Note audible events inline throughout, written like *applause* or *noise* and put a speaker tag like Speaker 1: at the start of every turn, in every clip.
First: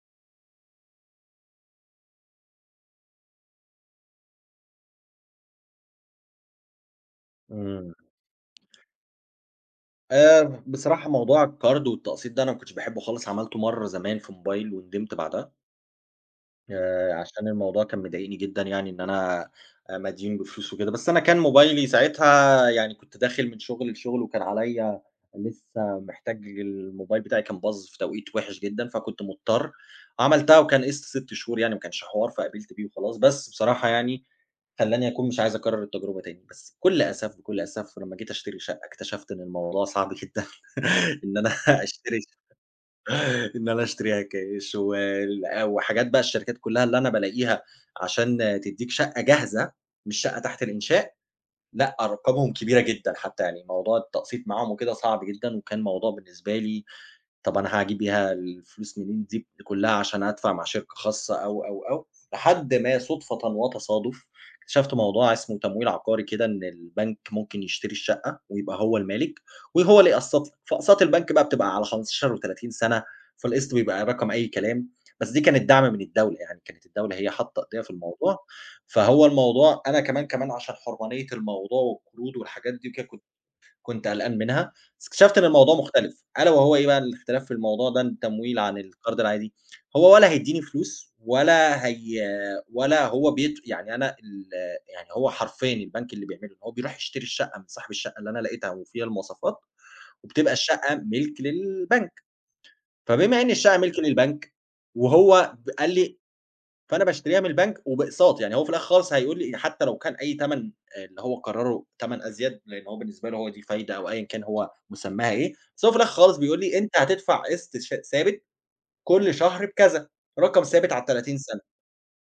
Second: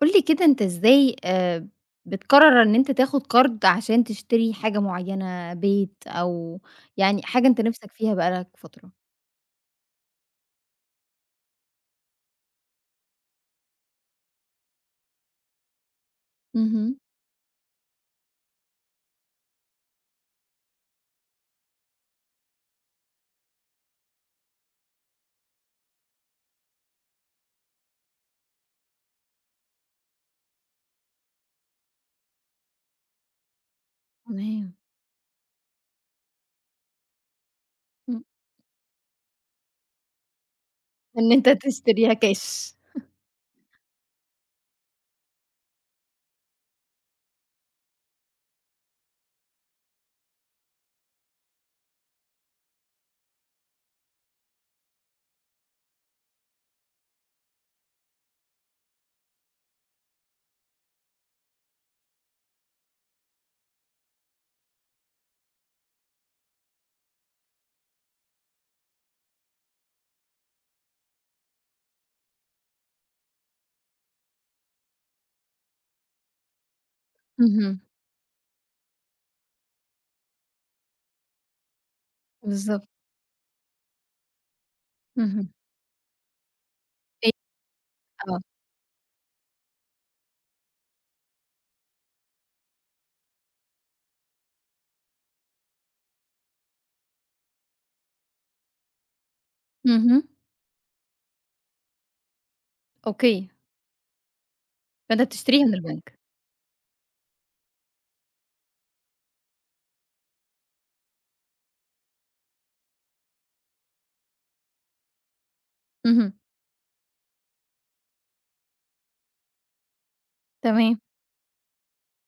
Speaker 1: قُل لي كده أنت إزاي بتقرر إن أنت تاخد قرض عشان تشتري حاجة معيّنة، بيت أو يعني حاجة أنت نِفْسك
Speaker 2: إمم.
Speaker 1: فيها بقى لك فترة؟
Speaker 2: بصراحة موضوع الكارد والتقسيط ده أنا ما كنتش باحبه خالص، عملته مرّة زمان في موبايل وندمت بعدها.
Speaker 1: اهم.
Speaker 2: عشان الموضوع كان مضايقني جدًا يعني إن أنا مديون بفلوس وكده، بس أنا كان موبايلي ساعتها يعني كنت داخل من شغل لشغل وكان عليّا لسه محتاج الموبايل بتاعي كان باظ في توقيت وحِش جدًا، فكنت مضطر، عملتها وكان قِسط 6 شهور يعني ما كانش حوار، فقبلت بيه وخلاص، بس بصراحة يعني
Speaker 1: تمام.
Speaker 2: خلّاني أكون مش عايز أكرر التجربة تاني، بس بكل أسف، بكل أسف لمّا
Speaker 1: إمم.
Speaker 2: جيت أشتري شقة اكتشفت إن الموضوع صعب جدًا. *laughs*
Speaker 1: إن
Speaker 2: إن
Speaker 1: أنت
Speaker 2: أنا *laughs*
Speaker 1: تشتريها
Speaker 2: أشتري
Speaker 1: كاش.
Speaker 2: إن أنا أشتريها كاش وحاجات بقى الشركات كلّها اللي أنا بالاقيها عشان تدّيك شقة جاهزة، مش شقة تحت الإنشاء، لأ أرقامهم كبيرة جدًا حتى، يعني موضوع التقسيط معاهم وكده صعب جدًا، وكان موضوع بالنسبة لي طب أنا هاجيب بيها الفلوس منين دي كلها عشان أدفع مع شركة خاصة أو، لحد ما صُدفةً وتصادف اكتشفت موضوع اسمه تمويل عقاري كده، إن البنك ممكن يشتري الشقة ويبقى هو المالك وهو اللي يقسّط لك، فأقساط البنك بقى بتبقى على 15 و30 سَنة، فالقسط بيبقى رقم أي كلام، بس دي كانت دعم من الدولة، يعني كانت الدولة هي حاطة
Speaker 1: اهم.
Speaker 2: إيديها في الموضوع، فهو الموضوع أنا كمان عشان حرمانية الموضوع والقروض والحاجات
Speaker 1: بالضبط.
Speaker 2: دي وكده كنت قلقان منها، بس اكتشفت إن
Speaker 1: اهم.
Speaker 2: الموضوع مختلف، ألا وهو إيه بقى
Speaker 1: إيه
Speaker 2: الاختلاف في الموضوع ده
Speaker 1: آه.
Speaker 2: التمويل عن القرض العادي، هو ولا هيدّيني فلوس ولا هي ولا هو بيت يعني أنا يعني هو حرفيًا البنك اللي بيعمله إن هو بيروح يشتري الشقة من صاحب الشقة اللي أنا لقيتها وفيها المواصفات،
Speaker 1: اهم.
Speaker 2: وبتبقى الشقة ملك للبنك، فبما
Speaker 1: أوكي.
Speaker 2: إن الشقة ملك للبنك
Speaker 1: فأنت
Speaker 2: وهو
Speaker 1: بتشتريها من
Speaker 2: قال
Speaker 1: البنك.
Speaker 2: لي فأنا باشتريها من البنك وبأقساط، يعني هو في الآخر خالص هيقول لي حتى لو كان أي تَمَن اللي هو قرّره تَمَن أزيد، لإن هو بالنسبة له هو دي فايدة أو أيًا كان هو مسمّاها إيه، بس هو في الآخر
Speaker 1: اهم.
Speaker 2: خالص بيقول لي أنت هتدفع قسط ثابت كل شهر بكذا، رقم ثابت
Speaker 1: تمام.
Speaker 2: على ال30 سَنة،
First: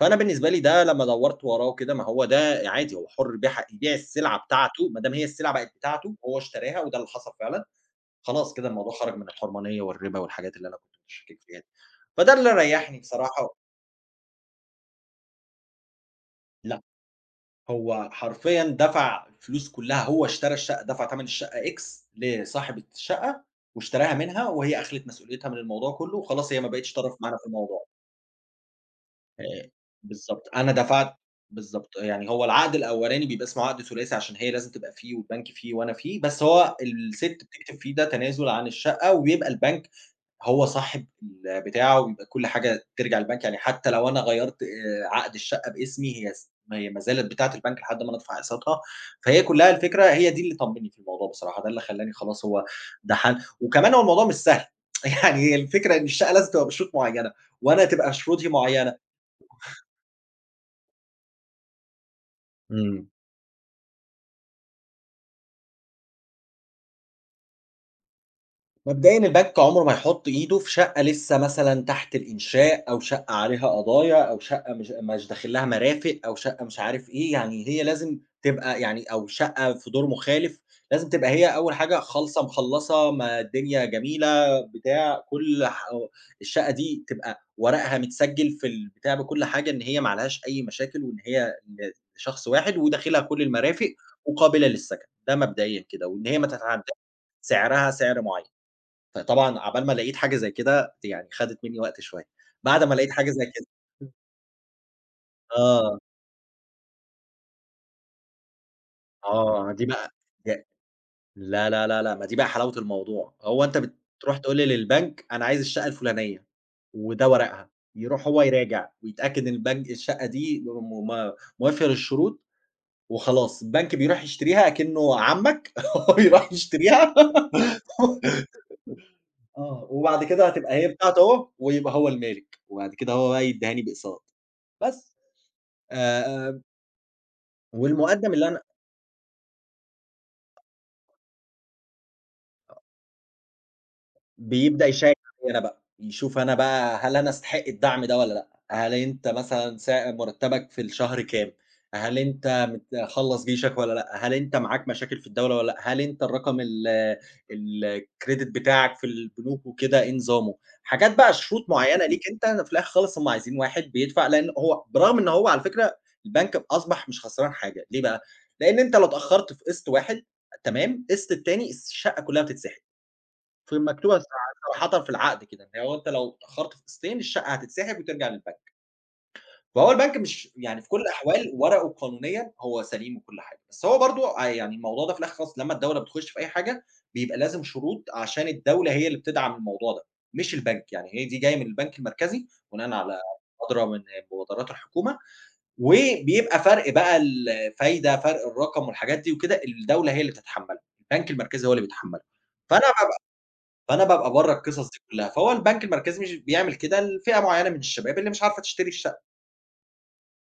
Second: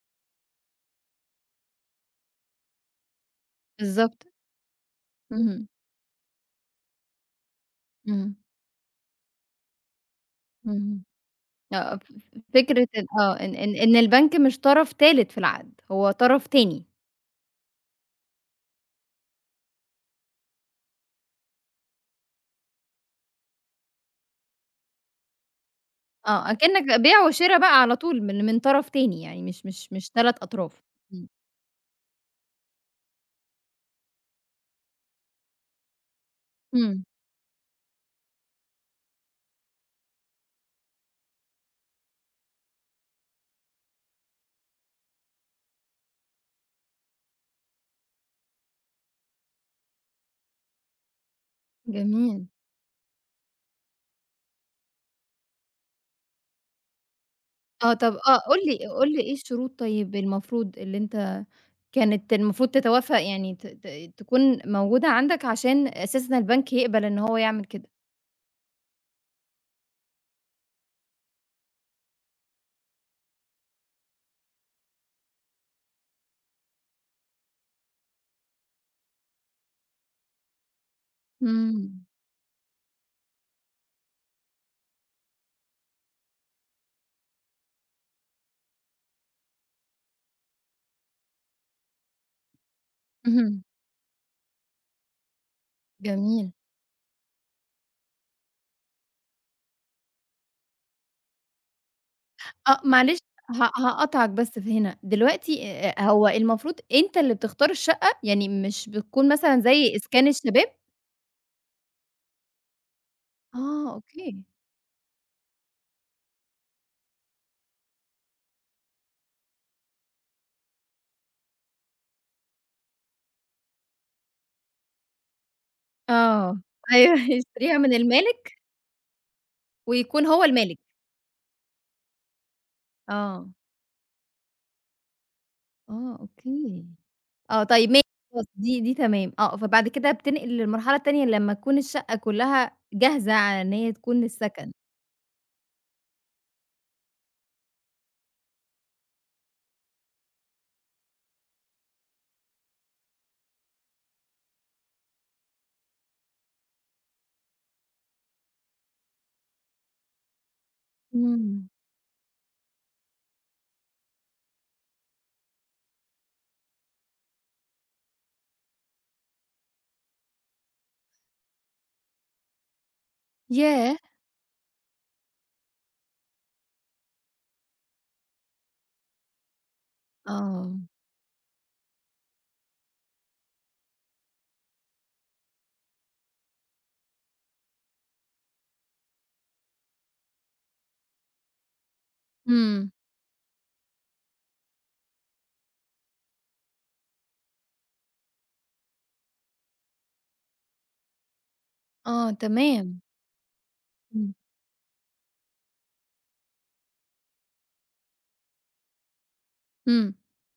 Speaker 2: فأنا بالنسبة لي ده لمّا دوّرت وراه وكده ما هو ده عادي هو حُر يبيع يبيع
Speaker 1: بالضبط.
Speaker 2: السلعة بتاعته، ما دام هي السلعة
Speaker 1: اهم.
Speaker 2: بقت بتاعته وهو اشتراها وده اللي حصل فعلًا،
Speaker 1: إمم.
Speaker 2: خلاص كده الموضوع خرج من الحرمانية والربا والحاجات اللي أنا كنت
Speaker 1: إمم.
Speaker 2: متشكّك فيها دي.
Speaker 1: آه. ف
Speaker 2: فده
Speaker 1: ف
Speaker 2: اللي
Speaker 1: فكرة
Speaker 2: ريّحني
Speaker 1: إن آه. إن
Speaker 2: بصراحة.
Speaker 1: إن إن البنك مش طرف تالت في العقد، هو طرف
Speaker 2: لأ.
Speaker 1: تاني.
Speaker 2: هو حرفيًا دفع الفلوس كلّها، هو اشترى الشقة، دفع تَمَن الشقة X لصاحبة الشقة واشتراها منها وهي أخلِت مسؤوليتها من الموضوع كلّه
Speaker 1: آه،
Speaker 2: وخلاص هي ما بقِتش
Speaker 1: أكنّك
Speaker 2: طرف
Speaker 1: بيع
Speaker 2: معانا في
Speaker 1: وشِرا بقى
Speaker 2: الموضوع.
Speaker 1: على طول من طرف تاني يعني مش
Speaker 2: آآ
Speaker 1: مش مش 3
Speaker 2: بالضبط. أنا
Speaker 1: أطراف.
Speaker 2: دفعت
Speaker 1: إمم،
Speaker 2: بالضبط. يعني هو العقد الأولاني بيبقى اسمه عقد ثلاثي عشان هي لازم تبقى فيه والبنك فيه وأنا فيه، بس هو
Speaker 1: إمم،
Speaker 2: السِت بتكتب فيه ده تنازل عن الشقة وبيبقى البنك هو صاحب بتاعه بيبقى كل حاجة ترجع للبنك، يعني حتى لو أنا غيّرت عقد الشقة باسمي هي ما هي ما زالت بتاعة البنك لحد ما أنا أدفع أقساطها، فهي كلّها الفكرة هي دي اللي طمّني في الموضوع بصراحة، ده اللي خلّاني خلاص
Speaker 1: جميل.
Speaker 2: هو ده حل وكمان هو الموضوع مش سهل، *laughs* يعني هي الفكرة إن الشقة لازم تبقى بشروط معيّنة وأنا
Speaker 1: آه، طَب
Speaker 2: تبقى
Speaker 1: آه،
Speaker 2: شروطي
Speaker 1: قُل لي
Speaker 2: معيّنة.
Speaker 1: قُل لي إيه الشروط طيب المفروض اللي أنت كانت المفروض
Speaker 2: إمم.
Speaker 1: تتوافق يعني ت ت تكون موجودة عندك عشان أساسًا البنك يقبل إن هو يعمل كده؟
Speaker 2: مبدئيًا البنك عمره ما هيحُط إيده في شقة لسه مثلًا تحت الإنشاء أو شقة عليها قضايا أو شقة مش داخل لها مرافق أو شقة مش عارف إيه، يعني هي لازم تبقى يعني أو شقة في دور مخالف، لازم تبقى هي أول
Speaker 1: إمم،
Speaker 2: حاجة خالصة مخلّصة ما الدنيا جميلة بتاع كل الشقة دي تبقى ورقها متسجّل في البتاع بكل حاجة إن هي ما عليهاش أي مشاكل وإن هي لشخص واحد وداخلها كل
Speaker 1: اهم،
Speaker 2: المرافق وقابلة للسَكَن، ده مبدئيًا كده، وإن هي ما
Speaker 1: جميل.
Speaker 2: تتعدّاش سعرها سعر معيّن. فطبعًا عقبال ما لقيت حاجة زي كده يعني خدت منّي وقت شوية،
Speaker 1: آه،
Speaker 2: بعد ما لقيت
Speaker 1: معلش
Speaker 2: حاجة زي كده
Speaker 1: هاقاطعك بس في هنا، دلوقتي
Speaker 2: آه،
Speaker 1: هو المفروض أنت اللي بتختار الشقة؟ يعني مش بتكون مثلًا
Speaker 2: آه، دي
Speaker 1: زي
Speaker 2: بقى
Speaker 1: إسكان
Speaker 2: د
Speaker 1: الشباب؟
Speaker 2: لا، لا، لا، لأ، ما دي بقى حلاوة الموضوع، هو أنت
Speaker 1: آه،
Speaker 2: بتروح
Speaker 1: أوكي.
Speaker 2: تقول لي للبنك أنا عايز الشقة الفلانية وده ورقها، يروح هو يراجع ويتأكد إن البنك الشقة دي م م موافية للشروط وخلاص، البنك بيروح يشتريها أكنه عمك *laughs* هو بيروح
Speaker 1: آه،
Speaker 2: يشتريها
Speaker 1: أيوه *laughs* يشتريها من المالك
Speaker 2: *laughs* آه، وبعد
Speaker 1: ويكون هو
Speaker 2: كده هتبقى
Speaker 1: المالك،
Speaker 2: هي بتاعته هو ويبقى هو المالك، وبعد كده هو بقى
Speaker 1: آه.
Speaker 2: يدّيها لي باقساط، بس.
Speaker 1: آه،
Speaker 2: آآ
Speaker 1: أوكي. آه، طيب ماشي
Speaker 2: والمقدّم
Speaker 1: خلاص
Speaker 2: اللي
Speaker 1: دي تمام، آه، فبعد كده بتنقل للمرحلة التانية لمّا تكون الشقة كلّها جاهزة على إن هي تكون للسكن.
Speaker 2: بيبدأ يشيّك عليّا أنا بقى، يشوف أنا بقى هل أنا أستحق الدعم ده والّا لأ؟ هل أنت مثلًا مرتبك في الشهر كام؟ هل أنت مخلّص جيشك والّا لأ؟ هل أنت معاك مشاكل في الدولة والّا لأ؟ هل أنت الرقم الcredit بتاعك في البنوك وكده إيه نظامه؟ حاجات بقى
Speaker 1: إمم،
Speaker 2: شروط معيّنة ليك أنت، أنا في الآخر خالص هم عايزين واحد بيدفع لأن هو برغم إن هو على فكرة البنك أصبح مش خسران حاجة، ليه بقى؟ لأن أنت لو اتأخرت في قسط واحد تمام، قسط التاني الشقة كلّها بتتسحب. في
Speaker 1: ياه!
Speaker 2: مكتوبة صراحةً في العقد كده، اللي هو أنت لو اتأخرت فِسْتين الشقة هتتسحب وترجع للبنك، فهو البنك مش
Speaker 1: آه،
Speaker 2: يعني في كل الأحوال ورقه قانونيًا هو سليم وكل حاجة، بس هو برضه يعني الموضوع ده في الآخر خالص لمّا الدولة بتخش في أي حاجة، بيبقى لازم شروط عشان الدولة هي اللي بتدعم الموضوع ده، مش البنك، يعني هي دي جاية من البنك المركزي
Speaker 1: إمم.
Speaker 2: بناءً على مبادرة من مبادرات الحكومة، وبيبقى فرق بقى الفايدة، فرق الرقم والحاجات دي وكده، الدولة هي اللي بتتحمّله، البنك المركزي هو اللي بيتحمّله،
Speaker 1: آه،
Speaker 2: فأنا
Speaker 1: تمام،
Speaker 2: فأنا
Speaker 1: إمم،
Speaker 2: بابقى برّه القصص دي كلّها، فهو البنك المركزي مش بيعمل كده لفئة معيّنة من الشباب اللي مش عارفة تشتري الشقة،
Speaker 1: إمم،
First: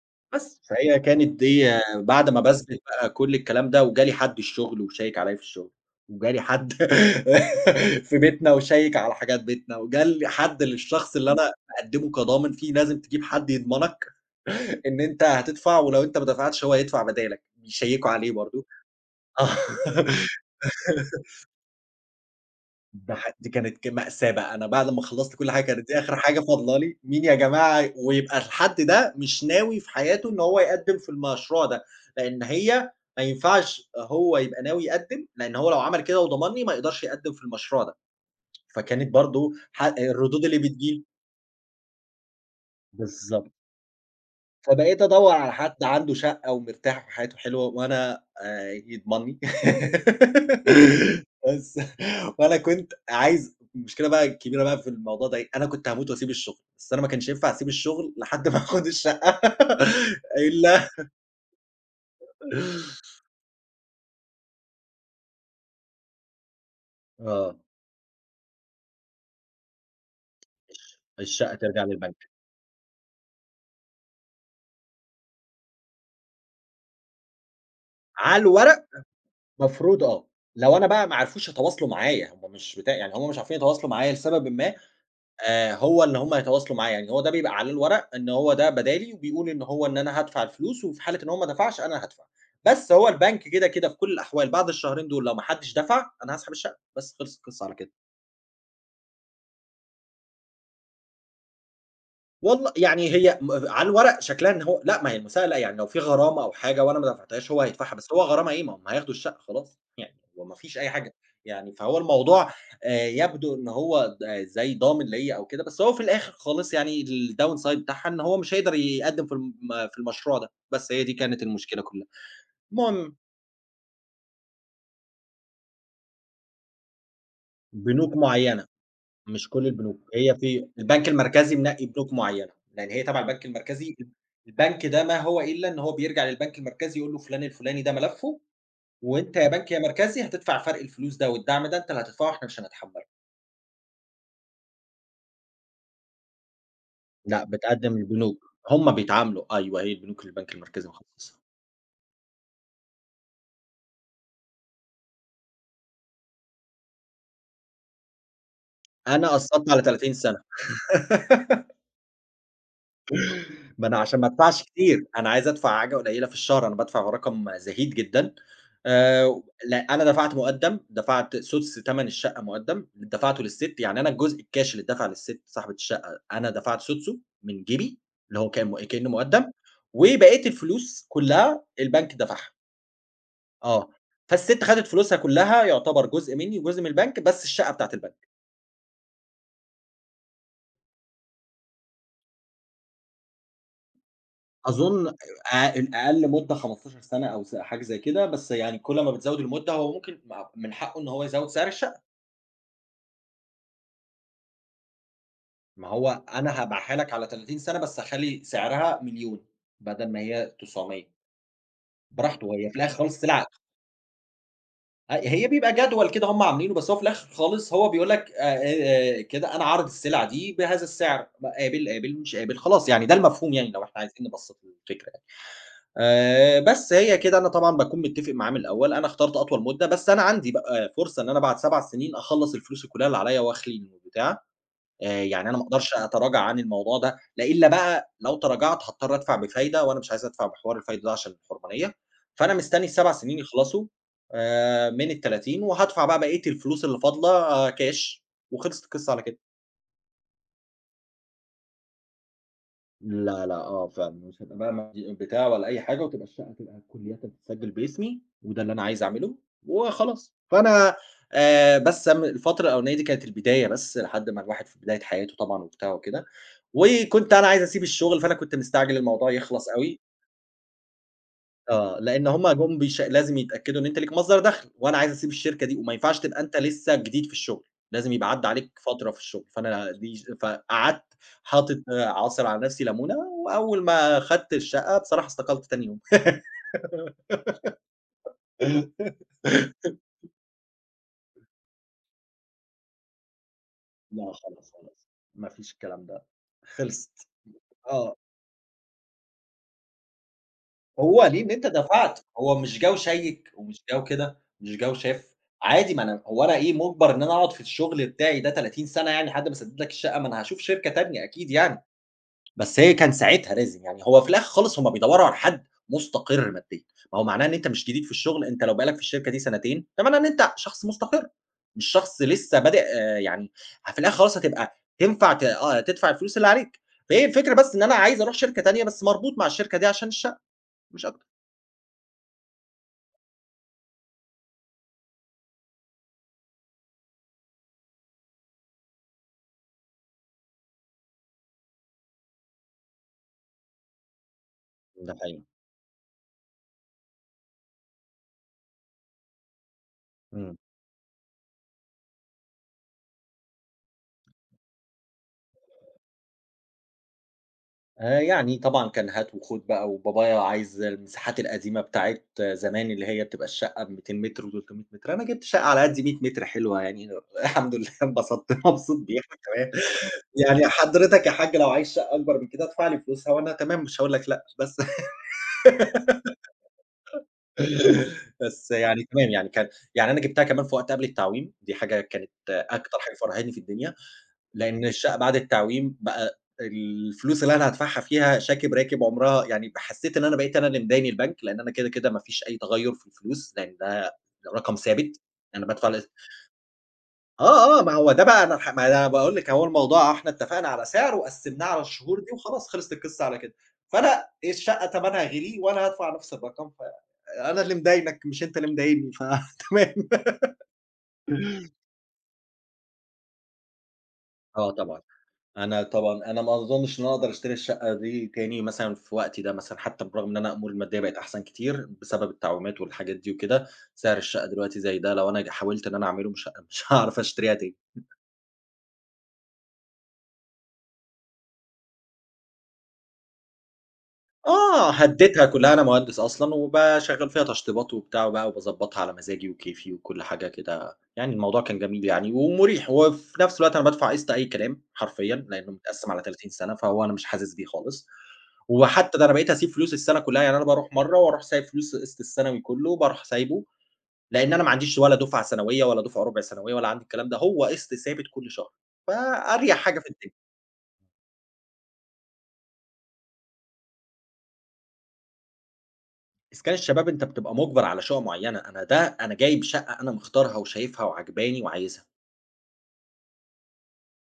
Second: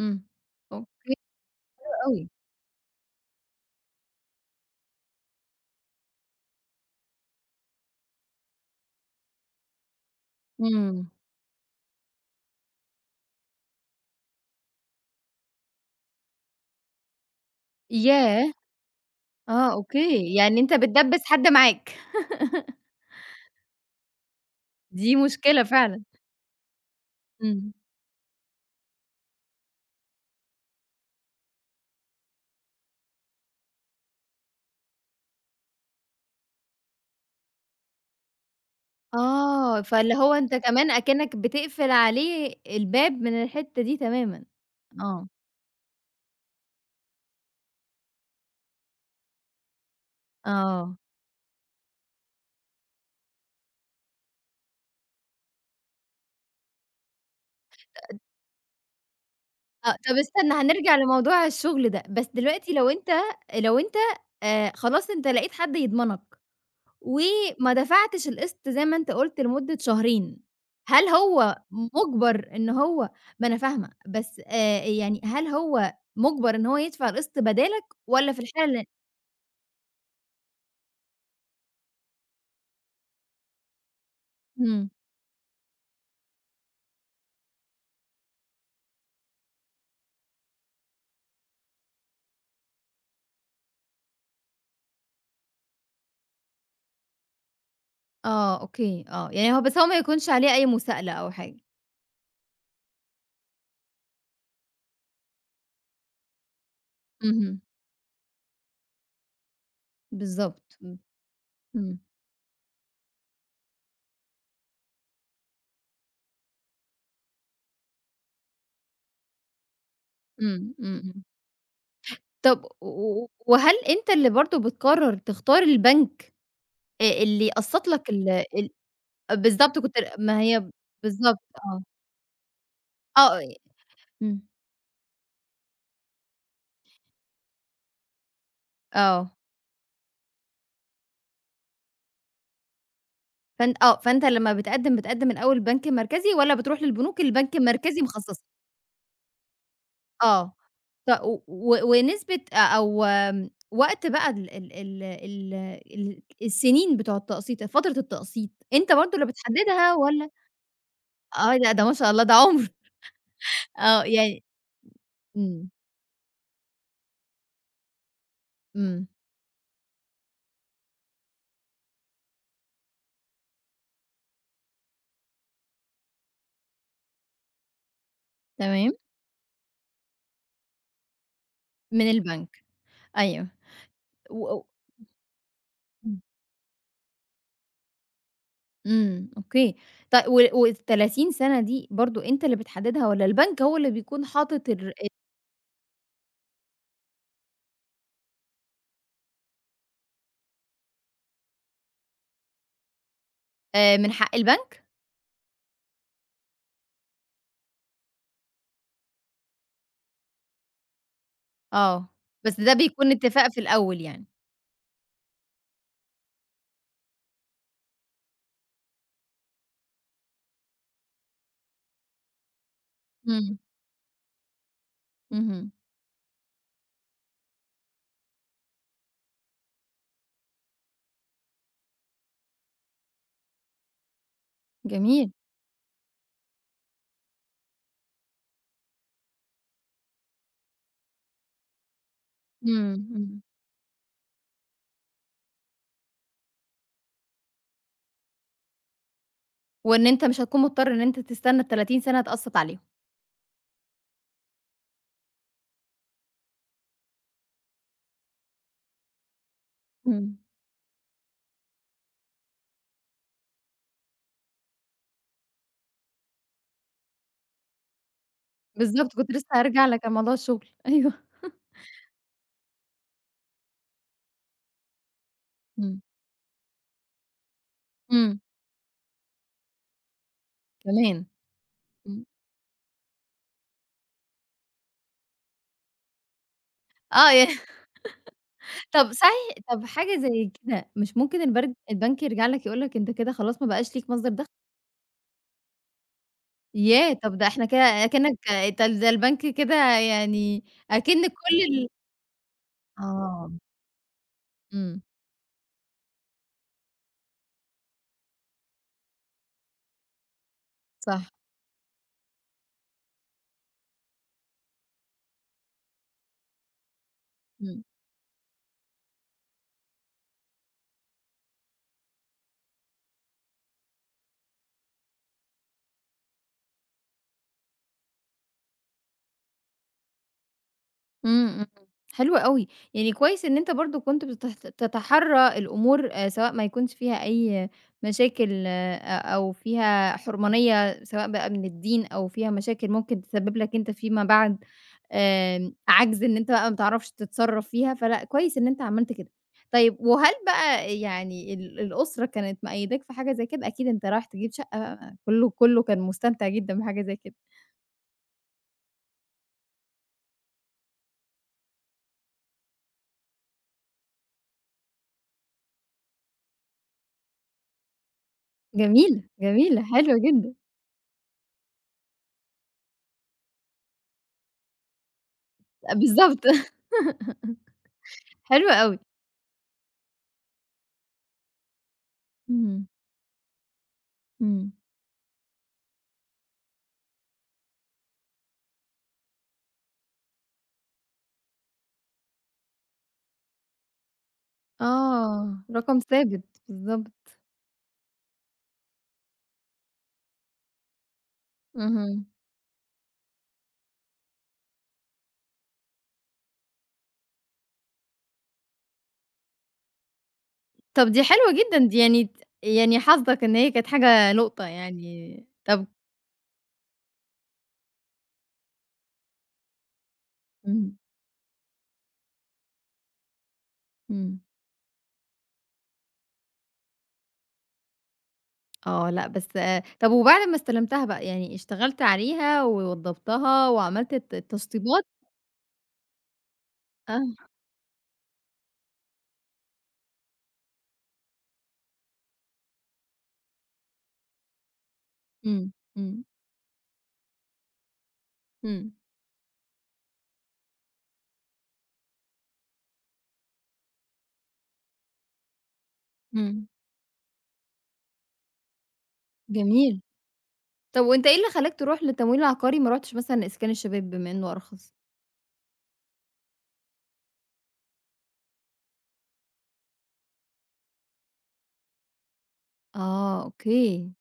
Speaker 1: إمم.
Speaker 2: بس. فهي
Speaker 1: أوكي،
Speaker 2: كانت دي آه،
Speaker 1: حلو أوي.
Speaker 2: بعد ما باثبت بقى كل الكلام ده وجالي حد الشغل وشيّك عليَّ في الشغل، وجالي حد *laughs* في بيتنا وشيّك على حاجات بيتنا، وجال حد
Speaker 1: إمم،
Speaker 2: للشخص اللي أنا باقدّمه كضامن فيه لازم تجيب حد يضمنك *laughs* إن أنت هتدفع ولو أنت ما دفعتش هو هيدفع بدالك، بيشيّكوا عليه
Speaker 1: ياه!
Speaker 2: برضه. آه.
Speaker 1: آه، أوكي، يعني أنت بتدبّس
Speaker 2: *laughs*
Speaker 1: حد معاك. *laughs*
Speaker 2: ده ح دي كانت مأساة بقى، أنا بعد ما
Speaker 1: دي
Speaker 2: خلّصت كل
Speaker 1: مشكلة
Speaker 2: حاجة كانت دي
Speaker 1: فعلًا.
Speaker 2: آخر حاجة فاضلة لي، مين يا
Speaker 1: إمم.
Speaker 2: جماعة ويبقى الحد ده مش ناوي في حياته إن هو يقدّم في المشروع ده، لإن هي ما ينفعش هو يبقى ناوي يقدّم، لإن هو لو عمل كده وضمنّي ما يقدرش يقدّم في المشروع ده، فكانت برضه
Speaker 1: آه، فاللي هو
Speaker 2: الردود
Speaker 1: أنت
Speaker 2: اللي
Speaker 1: كمان
Speaker 2: بتيجي لي
Speaker 1: أكنّك بتقفل عليه الباب من
Speaker 2: بالضبط.
Speaker 1: الحتّة دي تمامًا.
Speaker 2: فبقيت
Speaker 1: آه،
Speaker 2: أدوّر على حد عنده شقة ومرتاح وحياته حلوة وأنا يضمنّي
Speaker 1: آه،
Speaker 2: *laughs* بس وأنا كنت عايز المشكلة بقى الكبيرة بقى في الموضوع ده إيه، أنا كنت هاموت وأسيب الشغل، بس أنا ما كانش ينفع أسيب الشغل لحد ما آخُد الشقة *laughs*
Speaker 1: آه، طب استنى
Speaker 2: إلا
Speaker 1: هنرجع لموضوع الشغل ده، بس دلوقتي لو أنت لو أنت خلاص أنت لقيت حد يضمنك،
Speaker 2: آه،
Speaker 1: وما دفعتش القسط زي ما أنت قُلت لمدة شهرين، هل
Speaker 2: الشقة
Speaker 1: هو
Speaker 2: ترجع للبنك.
Speaker 1: مُجبر إن هو ما أنا فاهمة، بس يعني هل هو مُجبر إن هو يدفع القسط بدالك والّا في
Speaker 2: على الورق
Speaker 1: الحالة
Speaker 2: مفروض آه، لو أنا بقى ما عرفوش يتواصلوا معايا، هم مش بتاع يعني هم مش عارفين يتواصلوا معايا لسببٍ ما
Speaker 1: إمم.
Speaker 2: هو إن هم يتواصلوا معاه، يعني هو ده بيبقى عليه الورق إن هو ده بدالي وبيقول إن هو إن أنا هادفع الفلوس وفي حالة إن هو ما دفعش أنا هادفع. بس هو البنك كده في كل الأحوال بعد الشهرين دول لو ما حدش دفع، أنا هاسحب الشقة، بس خلصت القصة على كده.
Speaker 1: آه، أوكي، آه، يعني هو بس هو ما يكونش عليه أي مساءلة أو حاجة.
Speaker 2: والل يعني هي على الورق شكلها إن هو لأ، ما هي المساءلة يعني لو في غرامة أو حاجة وأنا ما دفعتهاش
Speaker 1: اهم.
Speaker 2: هو هيدفعها، بس هو غرامة إيه؟ ما هم هياخدوا الشقة خلاص، يعني هو ما
Speaker 1: بالضبط،
Speaker 2: فيش أي
Speaker 1: إمم.
Speaker 2: حاجة، يعني
Speaker 1: إمم،
Speaker 2: فهو الموضوع يبدو إن هو آه، زي ضامن ليّا أو كده، بس هو في الآخر خالص يعني الdown side بتاعها إن هو مش هيقدر يقدّم في في المشروع ده،
Speaker 1: إمم،
Speaker 2: بس
Speaker 1: إمم،
Speaker 2: هي دي
Speaker 1: إمم.
Speaker 2: كانت المشكلة كلها.
Speaker 1: طب و
Speaker 2: المهم
Speaker 1: و وهل أنت اللي برضه بتقرر تختار البنك اللي يقسّط لك
Speaker 2: بنوك
Speaker 1: ال
Speaker 2: معيّنة.
Speaker 1: ال آه،
Speaker 2: مش كل
Speaker 1: بالضبط كنت
Speaker 2: البنوك، هي
Speaker 1: ما هي
Speaker 2: في البنك
Speaker 1: بالضبط
Speaker 2: المركزي
Speaker 1: آه،
Speaker 2: منقّي بنوك معيّنة، لإن هي تبع
Speaker 1: آه،
Speaker 2: البنك المركزي،
Speaker 1: إمم.
Speaker 2: البنك ده ما هو إلا إن هو بيرجع للبنك المركزي يقول له فلان الفلاني ده ملفه،
Speaker 1: آه،
Speaker 2: وأنت يا بنك يا مركزي هتدفع فرق الفلوس ده، والدعم ده أنت اللي هتدفعه إحنا مش هنتحمّله.
Speaker 1: فأن آه، فأنت لمّا بتقدّم الأول بنك مركزي والّا بتروح للبنوك اللي
Speaker 2: لأ،
Speaker 1: البنك
Speaker 2: بتقدّم
Speaker 1: المركزي مخصصها؟
Speaker 2: للبنوك، هُم بيتعاملوا أيوه هي البنوك اللي البنك
Speaker 1: آه.
Speaker 2: المركزي
Speaker 1: ط
Speaker 2: مخصّصها.
Speaker 1: ونسبة أ أو آمم، وقت بقى ال السنين بتوع التقسيط، فترة التقسيط، أنت برضه اللي
Speaker 2: أنا قصّرت على
Speaker 1: بتحددها
Speaker 2: 30
Speaker 1: والّا
Speaker 2: سَنة.
Speaker 1: آه،
Speaker 2: *laughs*
Speaker 1: لأ ده ما شاء الله ده عُمر *laughs*
Speaker 2: ما أنا
Speaker 1: آه،
Speaker 2: عشان ما
Speaker 1: يعني
Speaker 2: ادفعش كتير، أنا عايز
Speaker 1: إمم،
Speaker 2: أدفع حاجة قليلة في الشهر، أنا بادفع رقم زهيد جدًا،
Speaker 1: إمم،
Speaker 2: لأ أنا دفعت مقدّم، دفعت سُدس تمن الشقة مقدّم، دفعته للسِت، يعني أنا الجزء الكاش اللي اتدفع للسِت صاحبة الشقة، أنا دفعت سُدسه من جيبي، اللي هو كان
Speaker 1: تمام،
Speaker 2: كإنه مقدّم، وبقية الفلوس كلها
Speaker 1: من
Speaker 2: البنك دفعها،
Speaker 1: البنك أيوه،
Speaker 2: آه،
Speaker 1: و و
Speaker 2: فالسِت خدت فلوسها كلها يعتبر
Speaker 1: إمم،
Speaker 2: جزء مني وجزء من البنك، بس الشقة بتاعة البنك.
Speaker 1: إمم، أوكي، طي وال وال30 سَنة دي برضه أنت اللي بتحددها والّا البنك هو اللي بيكون حاطط الر
Speaker 2: أظن الأقل مدة 15 سنة أو حاجة زي كده، بس يعني كل ما بتزوّد المدة هو ممكن من حقّه إن هو يزوّد سعر الشقة،
Speaker 1: من حق البنك؟
Speaker 2: ما هو أنا هابيعها لك على 30 سنة بس هاخلّي سعرها مليون بدل ما هي 900
Speaker 1: آه،
Speaker 2: براحته،
Speaker 1: بس
Speaker 2: وهي
Speaker 1: ده
Speaker 2: في الآخر
Speaker 1: بيكون
Speaker 2: خالص سلعة
Speaker 1: اتفاق في الأول يعني،
Speaker 2: هي بيبقى جدول كده هم عاملينه، بس هو في الآخر خالص هو بيقول لك كده أنا عارض السلعة دي بهذا السعر، قابل، قابل، مش قابل، خلاص يعني ده المفهوم
Speaker 1: إمم،
Speaker 2: يعني لو إحنا عايزين نبسّط الفكرة.
Speaker 1: اهم،
Speaker 2: بس هي كده أنا طبعًا باكون متّفق معاه من الأول، أنا اخترت أطول مدة، بس أنا عندي بقى فرصة إن أنا بعد 7 سنين أخلّص الفلوس كلّها اللي عليَّ وأخلِين والبتاع،
Speaker 1: جميل،
Speaker 2: يعني أنا ما أقدرش أتراجع عن الموضوع ده، لا إلا بقى لو تراجعت هاضطر أدفع بفايدة، وأنا مش عايز أدفع بحوار الفايدة ده عشان الحرمانية، فأنا مستني
Speaker 1: إمم،
Speaker 2: ال7 سنين
Speaker 1: إمم.
Speaker 2: يخلصوا من ال30 وهادفع بقى بقية الفلوس اللي فاضلة كاش، وخلصت القصة على كده.
Speaker 1: وإن أنت مش هتكون مضطر إن أنت تستنى ال30 سَنة تقسّط عليهم.
Speaker 2: لا، لأ، آه فعلًا، مش هابقى بقى معايا بتاع ولا أي حاجة، وتبقى الشقة تبقى كُلّيةً تتسجّل باسمي، وده اللي أنا عايز أعمله وخلاص.
Speaker 1: إمم.
Speaker 2: فأنا بس م الفترة الأولانية دي كانت البداية بس، لحد ما الواحد في بداية حياته طبعًا وبتاع وكده، وكنت أنا عايز أسيب الشغل، فأنا كنت مستعجل
Speaker 1: بالضبط، كنت
Speaker 2: الموضوع
Speaker 1: لسه
Speaker 2: يخلص
Speaker 1: هارجع
Speaker 2: أوي،
Speaker 1: لك على موضوع الشغل، *laughs* أيوه.
Speaker 2: لإن هُم جُم بيش لازم يتأكدوا إن أنت ليك مصدر دخل، وأنا عايز أسيب الشركة دي، وما
Speaker 1: إمم.
Speaker 2: ينفعش تبقى أنت لسه جديد في الشغل، لازم يبقى
Speaker 1: إمم،
Speaker 2: عدّى عليك فترة في الشغل، فأنا دي ش فقعدت
Speaker 1: كمان.
Speaker 2: حاطط
Speaker 1: إمم.
Speaker 2: عاصر على نفسي ليمونة، وأول ما خدت الشقة بصراحة استقلت تاني يوم.
Speaker 1: آه، ي *laughs* طب صحيح طب
Speaker 2: *laughs*
Speaker 1: حاجة زي كده مش ممكن البرد البنك يرجع لك يقول لك أنت كده خلاص ما بقاش ليك مصدر
Speaker 2: لأ
Speaker 1: دخل؟
Speaker 2: خلاص، خلاص، ما فيش الكلام ده،
Speaker 1: ياه!
Speaker 2: خلصت،
Speaker 1: طب ده إحنا كده
Speaker 2: آه.
Speaker 1: أكنّك ده ده البنك كده يعني
Speaker 2: هو
Speaker 1: أكِن
Speaker 2: ليه إن
Speaker 1: كل
Speaker 2: أنت
Speaker 1: ال
Speaker 2: دفعت، هو مش جو شيِّك
Speaker 1: آه،
Speaker 2: ومش جو كده، مش جو
Speaker 1: إمم،
Speaker 2: شاف، عادي ما أنا هو أنا إيه مُجبَر إن أنا أقعد في الشغل بتاعي ده 30 سَنة يعني لحد ما أسدِّد لك الشقة، ما أنا هاشوف شركة تانية
Speaker 1: صح.
Speaker 2: أكيد يعني، بس هي كان ساعتها لازم يعني، هو في الآخر خالص هُم بيدوّروا على حد مُستقِر ماديًا، ما هو معناه إن أنت
Speaker 1: إمم.
Speaker 2: مش جديد في الشغل، أنت لو بقى لك في الشركة دي سنتين، ده معناه إن أنت شخص مُستقِر، مش شخص لسه بادئ يعني في الآخر خالص هتبقى تنفع ت آه، تدفع الفلوس اللي عليك، فهي الفكرة بس إن أنا عايز أروح شركة تانية، بس مربوط مع الشركة دي عشان الشقة، مش أكتر.
Speaker 1: إمم، إمم، حلو أوي، يعني كويس إن أنت برضه كنت تتحرّى الأمور سواء ما يكونش فيها أي مشاكل أ أو فيها حرمانية سواء بقى من الدين أو فيها مشاكل ممكن تسبب لك أنت فيما بعد
Speaker 2: ده حقيقي.
Speaker 1: آمم، عجز إن أنت بقى ما تعرفش تتصرّف فيها، فلأ كويس إن أنت عملت كده. طيب وهل
Speaker 2: إمم.
Speaker 1: بقى يعني الأسرة كانت مأيّداك في حاجة زي كده؟ أكيد أنت رايح تجيب شقة بقى، كلّه كان مستمتع جدًا بحاجة زي كده.
Speaker 2: يعني طبعًا كان هات وخُد بقى، وبابايا عايز المساحات القديمة بتاعة زمان اللي هي بتبقى الشقة ب200 متر و300 متر، أنا جِبت شقة على قد 100 متر حلوة يعني *laughs* الحمد لله انبسطت، *laughs* مبسوط بيها
Speaker 1: جميلة،
Speaker 2: تمام.
Speaker 1: جميلة، حلو جدًا،
Speaker 2: يعني حضرتك يا حاج لو عايز شقة أكبر من كده ادفع لي فلوسها وأنا تمام مش هاقول لك لأ، بس
Speaker 1: بالضبط، *laughs*
Speaker 2: *laughs*
Speaker 1: حلو
Speaker 2: بس
Speaker 1: أوي.
Speaker 2: يعني تمام يعني كان يعني أنا جِبتها كمان في وقت قبل التعويم، دي حاجة كانت
Speaker 1: اهم،
Speaker 2: أكتر حاجة فرحتني في الدنيا.
Speaker 1: إمم.
Speaker 2: لإن الشقة بعد التعويم بقى الفلوس اللي أنا هادفعها فيها شاكب راكب عمرها يعني حسّيت إن أنا بقيت أنا اللي مداين البنك، لإن أنا كده، كده ما فيش أي تغيُّر في الفلوس، لإن ده رقم ثابت،
Speaker 1: آه،
Speaker 2: أنا بادفع
Speaker 1: رقم
Speaker 2: ال
Speaker 1: ثابت، بالضبط.
Speaker 2: آه، آه، ما هو ده بقى أنا ما أنا باقول لِك أهو الموضوع إحنا اتفقنا على سعر وقسّمناه على الشهور
Speaker 1: اهم.
Speaker 2: دي وخلاص خلصت القصة على كده، فأنا الشقة تمنها غِلي وأنا هادفع نفس الرقم، فأنا اللي مداينك مش أنت اللي مداينني فتمام.
Speaker 1: طب دي حلوة جدًا
Speaker 2: *laughs*
Speaker 1: دي يعني ت يعني حظك إن هي كانت حاجة لقطة
Speaker 2: آه طبعًا.
Speaker 1: يعني.
Speaker 2: أنا
Speaker 1: طب
Speaker 2: طبعًا أنا ما أظنّش إن أنا أقدر أشتري الشقة دي تاني مثلًا في وقتي ده مثلًا، حتى بالرغم إن أنا أموري
Speaker 1: إمم،
Speaker 2: المادية بقت أحسن كتير بسبب التعويمات والحاجات دي وكده، سعر
Speaker 1: إمم.
Speaker 2: الشقة دلوقتي زي ده لو أنا حاولت إن أنا أعمله مش هاعرف أشتريها تاني.
Speaker 1: آه، لأ بس طب وبعد ما استلمتها بقى، يعني اشتغلت عليها ووضّبتها وعملت
Speaker 2: آه،
Speaker 1: التشطيبات
Speaker 2: هدّيتها كلّها، أنا مهندس أصلًا
Speaker 1: آه،
Speaker 2: وباشغّل فيها تشطيبات وبتاع وبقى وباضبّطها على مزاجي وكيفي وكل حاجة كده، يعني الموضوع كان جميل يعني ومُريح، وفي نفس الوقت أنا بادفع قِسْط أي كلام حرفيًا،
Speaker 1: إمم،
Speaker 2: لإنه متقسّم على
Speaker 1: إمم،
Speaker 2: 30 سَنة، فهو أنا مش حاسس بيه خالص،
Speaker 1: إمم،
Speaker 2: وحتى ده أنا بقيت أسيب فلوس السَنة كلّها، يعني أنا باروح مرّة وأروح سايب فلوس القِسْط السنوي كلّه، باروح سايبه، لإن أنا ما عنديش ولا دُفعة سنوية ولا دُفعة رُبع
Speaker 1: إمم،
Speaker 2: سنوية ولا عندي الكلام ده، هو قِسْط ثابت كل شهر، فأريح حاجة
Speaker 1: جميل.
Speaker 2: في الدنيا.
Speaker 1: طب وأنت إيه اللي خلاك تروح للتمويل العقاري ما رُحتش مثلًا لإسكان الشباب بما إنه أرخص؟
Speaker 2: إسكان الشباب أنت بتبقى مُجبَر على شقة معيّنة، أنا ده أنا جايب شقة أنا مختارها وشايفها وعاجباني وعايزها،
Speaker 1: آه، أوكي.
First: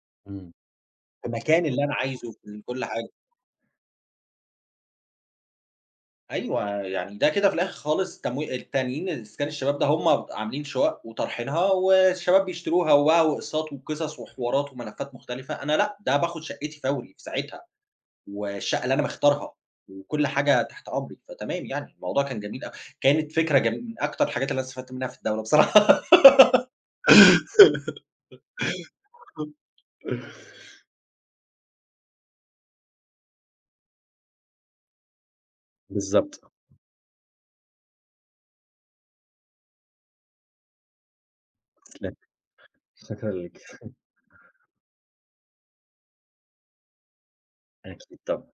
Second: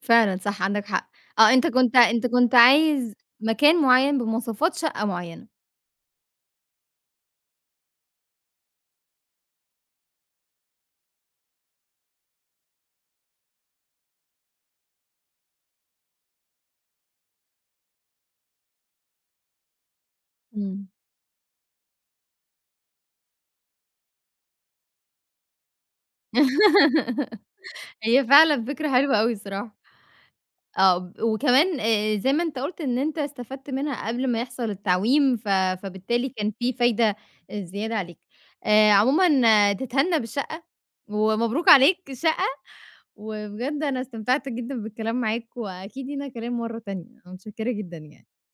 Speaker 1: فعلًا
Speaker 2: إمم.
Speaker 1: صح، عندك حق.
Speaker 2: في
Speaker 1: آه، أنت
Speaker 2: مكان اللي أنا
Speaker 1: كنت أنت
Speaker 2: عايزه
Speaker 1: كنت
Speaker 2: في كل حاجة،
Speaker 1: عايز مكان معيّن بمواصفات شقة معيّنة.
Speaker 2: أيوه يعني ده كده في الآخر خالص التانيين إسكان الشباب ده هُم عاملين شقق وطارحينها والشباب بيشتروها وبقى وأقساط وقصص وحوارات وملفات مختلفة، أنا لأ، ده باخد شقتي فوري في ساعتها، والشقة اللي أنا مختارها وكل حاجة
Speaker 1: إمم.
Speaker 2: تحت أمري، فتمام يعني الموضوع كان جميل أوي، كانت فكرة جم من أكتر الحاجات اللي أنا استفدت منها في الدولة بصراحة.
Speaker 1: *laughs*
Speaker 2: *laughs*
Speaker 1: هي فعلًا فكرة حلوة أوي الصراحة. آه، ب وكمان زي ما أنت قُلت إن أنت استفدت منها قبل ما يحصل التعويم، فبالتالي
Speaker 2: بالضبط.
Speaker 1: كان في فايدة زيادة عليك. عمومًا تتهنّى بالشقة، ومبروك عليك
Speaker 2: لا
Speaker 1: شقة،
Speaker 2: شكرًا لِك،
Speaker 1: وبجد أنا استمتعت جدًا بالكلام معاك، وأكيد لينا كلام مرّة تانية. أنا متشكّرة جدًا
Speaker 2: أكيد
Speaker 1: يعني.
Speaker 2: طبعًا.